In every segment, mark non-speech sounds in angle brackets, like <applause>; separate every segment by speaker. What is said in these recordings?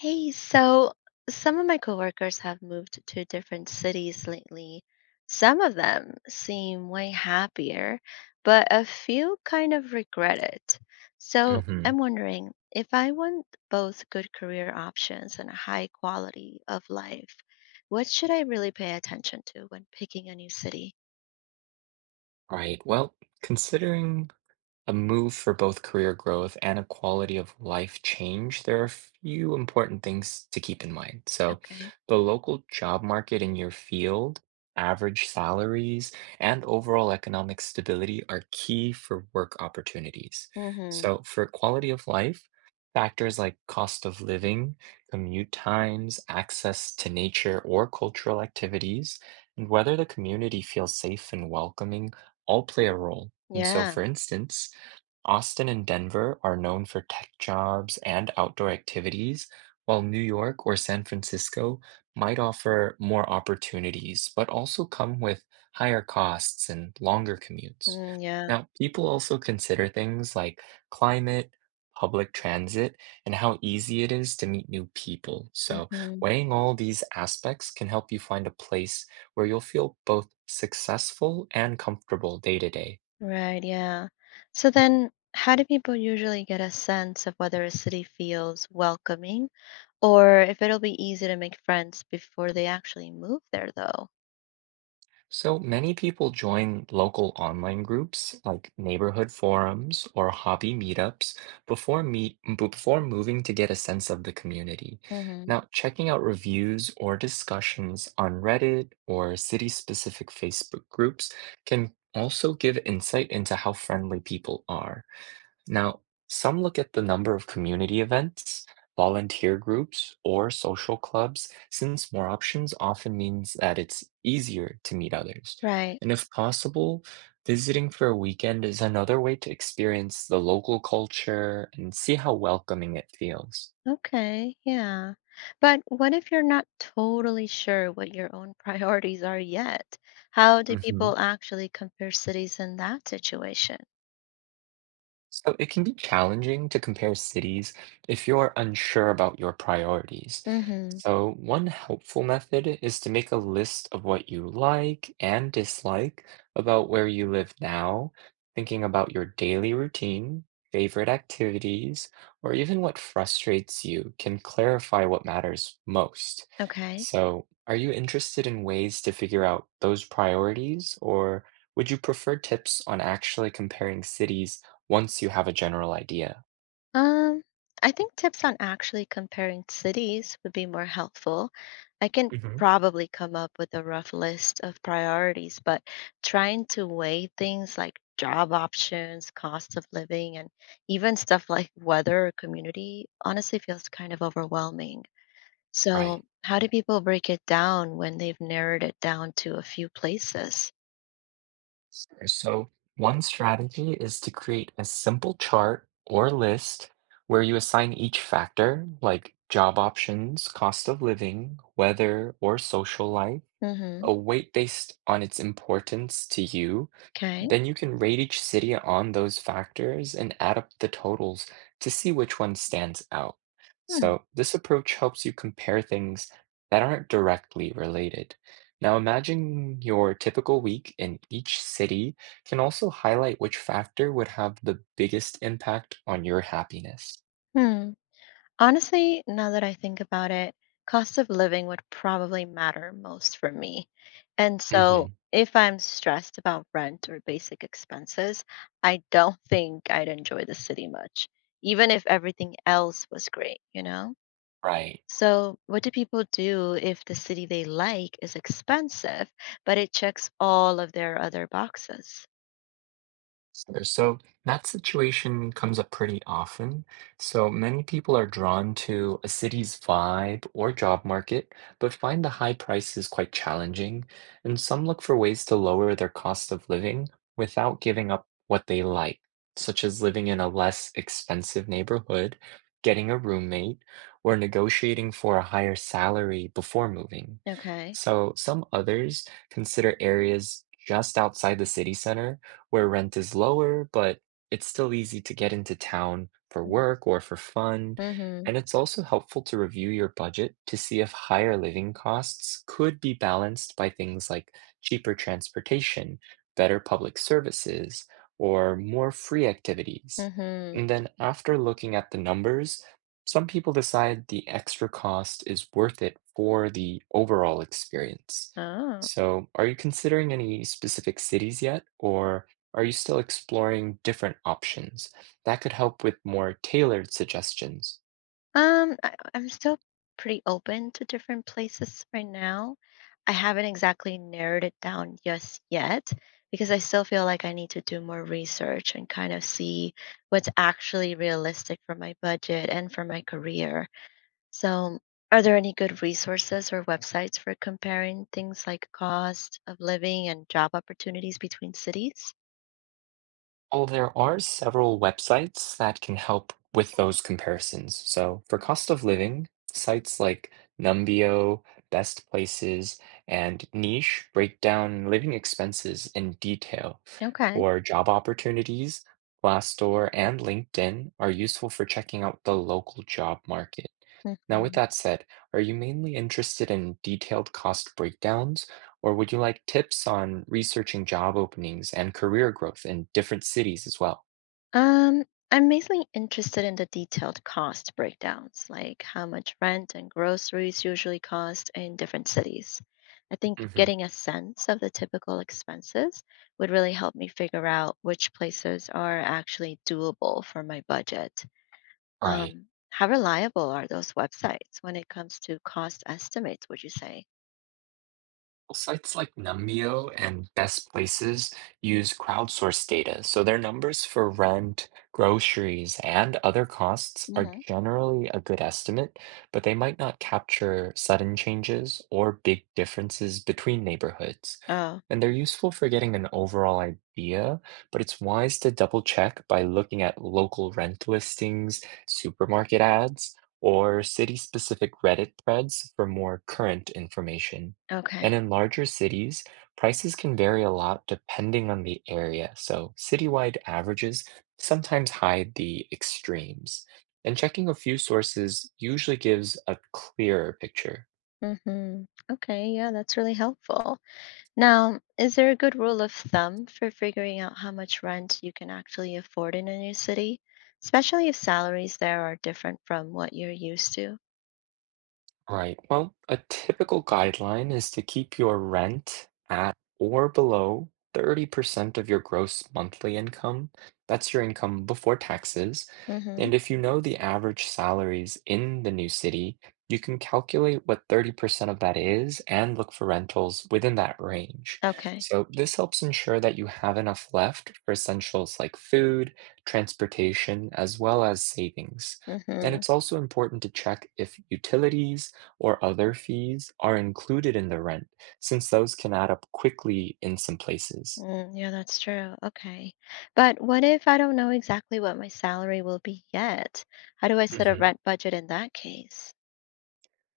Speaker 1: Hey, so some of my coworkers have moved to different cities lately. Some of them seem way happier, but a few kind of regret it. So I'm
Speaker 2: hmm
Speaker 1: wondering if I want both good career options and a high quality of life, what should I really pay attention to when picking a new city?
Speaker 2: Right. Well, considering a move for both career growth and a quality of life change, there are a few important things to keep in mind. So,
Speaker 1: Okay.
Speaker 2: the local job market in your field, average salaries, and overall economic stability are key for work opportunities.
Speaker 1: Mm-hmm.
Speaker 2: So, for quality of life, factors like cost of living, commute times, access to nature or cultural activities, and whether the community feels safe and welcoming all play a role. And so,
Speaker 1: Yeah.
Speaker 2: for instance, Austin and Denver are known for tech jobs and outdoor activities, while New York or San Francisco might offer more opportunities, but also come with higher costs and longer commutes.
Speaker 1: Mm, yeah.
Speaker 2: Now, people also consider things like climate, public transit, and how easy it is to meet new people. So,
Speaker 1: Mm-hmm.
Speaker 2: weighing all these aspects can help you find a place where you'll feel both successful and comfortable day to day.
Speaker 1: Right, yeah. So then, how do people usually get a sense of whether a city feels welcoming or if it'll be easy to make friends before they actually move there, though?
Speaker 2: So many people join local online groups like neighborhood forums or hobby meetups before moving to get a sense of the community.
Speaker 1: Hmm.
Speaker 2: Now, checking out reviews or discussions on Reddit or city-specific Facebook groups can also give insight into how friendly people are. Now, some look at the number of community events, volunteer groups, or social clubs, since more options often means that it's easier to meet others.
Speaker 1: Right.
Speaker 2: And if possible, visiting for a weekend is another way to experience the local culture and see how welcoming it feels.
Speaker 1: Okay, yeah. But what if you're not totally sure what your own <laughs> priorities are yet? How do
Speaker 2: Mhm.
Speaker 1: people actually compare cities in that situation?
Speaker 2: So it can be challenging to compare cities if you're unsure about your priorities.
Speaker 1: Hmm.
Speaker 2: So one helpful method is to make a list of what you like and dislike about where you live now, thinking about your daily routine, favorite activities, or even what frustrates you can clarify what matters most.
Speaker 1: Okay.
Speaker 2: So are you interested in ways to figure out those priorities, or would you prefer tips on actually comparing cities once you have a general idea?
Speaker 1: Um, I think tips on actually comparing cities would be more helpful. I can
Speaker 2: Mhm.
Speaker 1: probably come up with a rough list of priorities, but trying to weigh things like job options, cost of living, and even stuff like weather or community honestly feels kind of overwhelming.
Speaker 2: Right.
Speaker 1: So, how do people break it down when they've narrowed it down to a few places?
Speaker 2: So, one strategy is to create a simple chart or list where you assign each factor, like job options, cost of living, weather, or social life
Speaker 1: Mm-hmm.
Speaker 2: a weight based on its importance to you,
Speaker 1: Okay.
Speaker 2: then you can rate each city on those factors and add up the totals to see which one stands out.
Speaker 1: Hmm.
Speaker 2: So, this approach helps you compare things that aren't directly related. Now, imagine your typical week in each city can also highlight which factor would have the biggest impact on your happiness.
Speaker 1: Hmm. Honestly, now that I think about it, cost of living would probably matter most for me. And
Speaker 2: hmm
Speaker 1: so if I'm stressed about rent or basic expenses, I don't think I'd enjoy the city much, even if everything else was great, you know?
Speaker 2: Right.
Speaker 1: So, what do people do if the city they like is expensive, but it checks all of their other boxes?
Speaker 2: Sure. So that situation comes up pretty often. So many people are drawn to a city's vibe or job market, but find the high prices quite challenging. And some look for ways to lower their cost of living without giving up what they like, such as living in a less expensive neighborhood, getting a roommate, or negotiating for a higher salary before moving.
Speaker 1: Okay.
Speaker 2: So some others consider areas just outside the city center where rent is lower, but it's still easy to get into town for work or for fun.
Speaker 1: Mm-hmm.
Speaker 2: And it's also helpful to review your budget to see if higher living costs could be balanced by things like cheaper transportation, better public services, or more free activities.
Speaker 1: Mm-hmm.
Speaker 2: And then after looking at the numbers, some people decide the extra cost is worth it for the overall experience.
Speaker 1: Oh.
Speaker 2: So, are you considering any specific cities yet, or are you still exploring different options? That could help with more tailored suggestions.
Speaker 1: I'm still pretty open to different places right now. I haven't exactly narrowed it down just yet because I still feel like I need to do more research and kind of see what's actually realistic for my budget and for my career. So, are there any good resources or websites for comparing things like cost of living and job opportunities between cities?
Speaker 2: Well, there are several websites that can help with those comparisons. So, for cost of living, sites like Numbeo, Best Places, and Niche break down living expenses in detail.
Speaker 1: Okay.
Speaker 2: For job opportunities, Glassdoor and LinkedIn are useful for checking out the local job market. Now, with
Speaker 1: Mhm.
Speaker 2: that said, are you mainly interested in detailed cost breakdowns, or would you like tips on researching job openings and career growth in different cities as well?
Speaker 1: Um, I'm mainly interested in the detailed cost breakdowns, like how much rent and groceries usually cost in different cities. I think
Speaker 2: hmm
Speaker 1: getting a sense of the typical expenses would really help me figure out which places are actually doable for my budget.
Speaker 2: Right.
Speaker 1: How reliable are those websites when it comes to cost estimates, would you say?
Speaker 2: Sites like Numbeo and Best Places use crowdsourced data, so their numbers for rent, groceries, and other costs are
Speaker 1: Hmm.
Speaker 2: generally a good estimate, but they might not capture sudden changes or big differences between neighborhoods.
Speaker 1: Oh,
Speaker 2: And they're useful for getting an overall idea, but it's wise to double check by looking at local rent listings, supermarket ads, or city specific Reddit threads for more current information.
Speaker 1: okay.
Speaker 2: And in larger cities, prices can vary a lot depending on the area, so citywide averages sometimes hide the extremes. And checking a few sources usually gives a clearer picture.
Speaker 1: Hmm. Okay, yeah, that's really helpful. Now, is there a good rule of thumb for figuring out how much rent you can actually afford in a new city, especially if salaries there are different from what you're used to?
Speaker 2: Right. Well, a typical guideline is to keep your rent at or below 30% of your gross monthly income. That's your income before taxes.
Speaker 1: Mm-hmm.
Speaker 2: And if you know the average salaries in the new city, you can calculate what 30% of that is and look for rentals within that range.
Speaker 1: Okay.
Speaker 2: So this helps ensure that you have enough left for essentials like food, transportation, as well as savings. And
Speaker 1: Mm-hmm.
Speaker 2: it's also important to check if utilities, or other fees are included in the rent, since those can add up quickly in some places.
Speaker 1: Mm, yeah, that's true. Okay. But what if I don't know exactly what my salary will be yet? How do I set a rent budget in that case?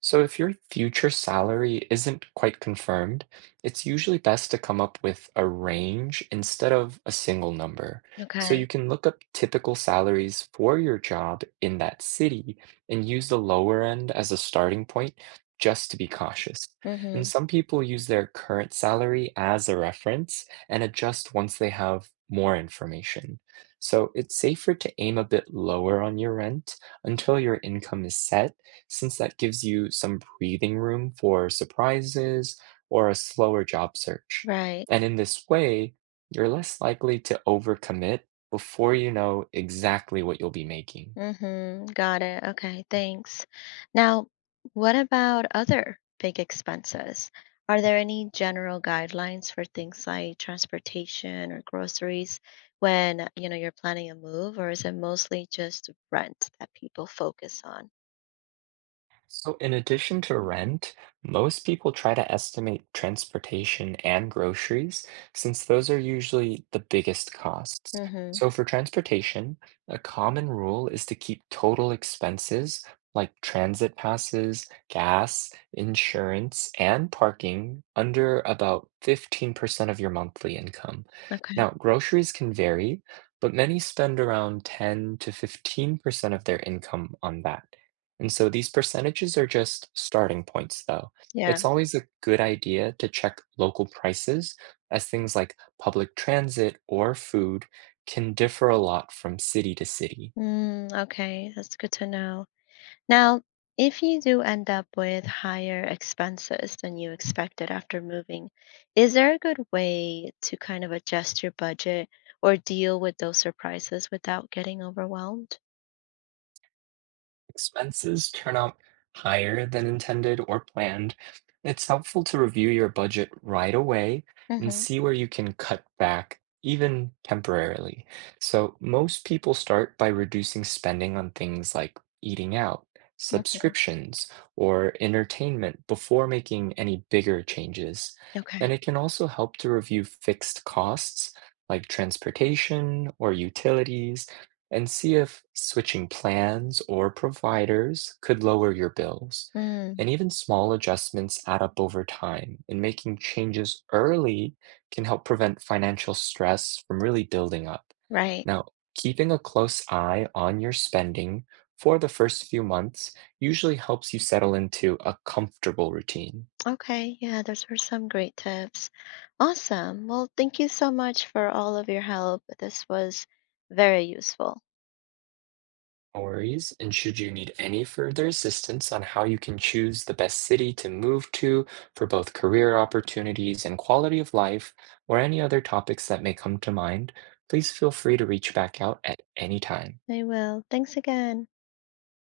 Speaker 2: So, if your future salary isn't quite confirmed, it's usually best to come up with a range instead of a single number. So,
Speaker 1: Okay.
Speaker 2: you can look up typical salaries for your job in that city and use the lower end as a starting point just to be cautious. And
Speaker 1: Mm-hmm.
Speaker 2: some people use their current salary as a reference and adjust once they have more information. So, it's safer to aim a bit lower on your rent until your income is set since that gives you some breathing room for surprises or a slower job search.
Speaker 1: Right.
Speaker 2: And in this way, you're less likely to overcommit before you know exactly what you'll be making.
Speaker 1: Mm-hmm. Got it. Okay, thanks. Now, what about other big expenses? Are there any general guidelines for things like transportation or groceries when, you're planning a move, or is it mostly just rent that people focus on?
Speaker 2: So, in addition to rent, most people try to estimate transportation and groceries since those are usually the biggest costs.
Speaker 1: Mm-hmm.
Speaker 2: So, for transportation, a common rule is to keep total expenses like transit passes, gas, insurance, and parking under about 15% of your monthly income.
Speaker 1: Okay.
Speaker 2: Now, groceries can vary, but many spend around 10 to 15% of their income on that. And so these percentages are just starting points, though.
Speaker 1: Yeah.
Speaker 2: It's always a good idea to check local prices, as things like public transit or food can differ a lot from city to city.
Speaker 1: Mm, okay, that's good to know. Now, if you do end up with higher expenses than you expected after moving, is there a good way to kind of adjust your budget or deal with those surprises without getting overwhelmed?
Speaker 2: Expenses turn out higher than intended or planned, it's helpful to review your budget right away and
Speaker 1: Hmm.
Speaker 2: see where you can cut back, even temporarily. So, most people start by reducing spending on things like eating out,
Speaker 1: Hmm.
Speaker 2: subscriptions, or entertainment before making any bigger changes.
Speaker 1: Okay.
Speaker 2: And it can also help to review fixed costs like transportation or utilities and see if switching plans or providers could lower your bills.
Speaker 1: Mm,
Speaker 2: And even small adjustments add up over time, and making changes early can help prevent financial stress from really building up.
Speaker 1: right.
Speaker 2: Now, keeping a close eye on your spending for the first few months usually helps you settle into a comfortable routine.
Speaker 1: Okay. Yeah, those were some great tips. Awesome. Well, thank you so much for all of your help. This was very useful.
Speaker 2: No worries. And should you need any further assistance on how you can choose the best city to move to for both career opportunities and quality of life, or any other topics that may come to mind, please feel free to reach back out at any time.
Speaker 1: I will. Thanks again.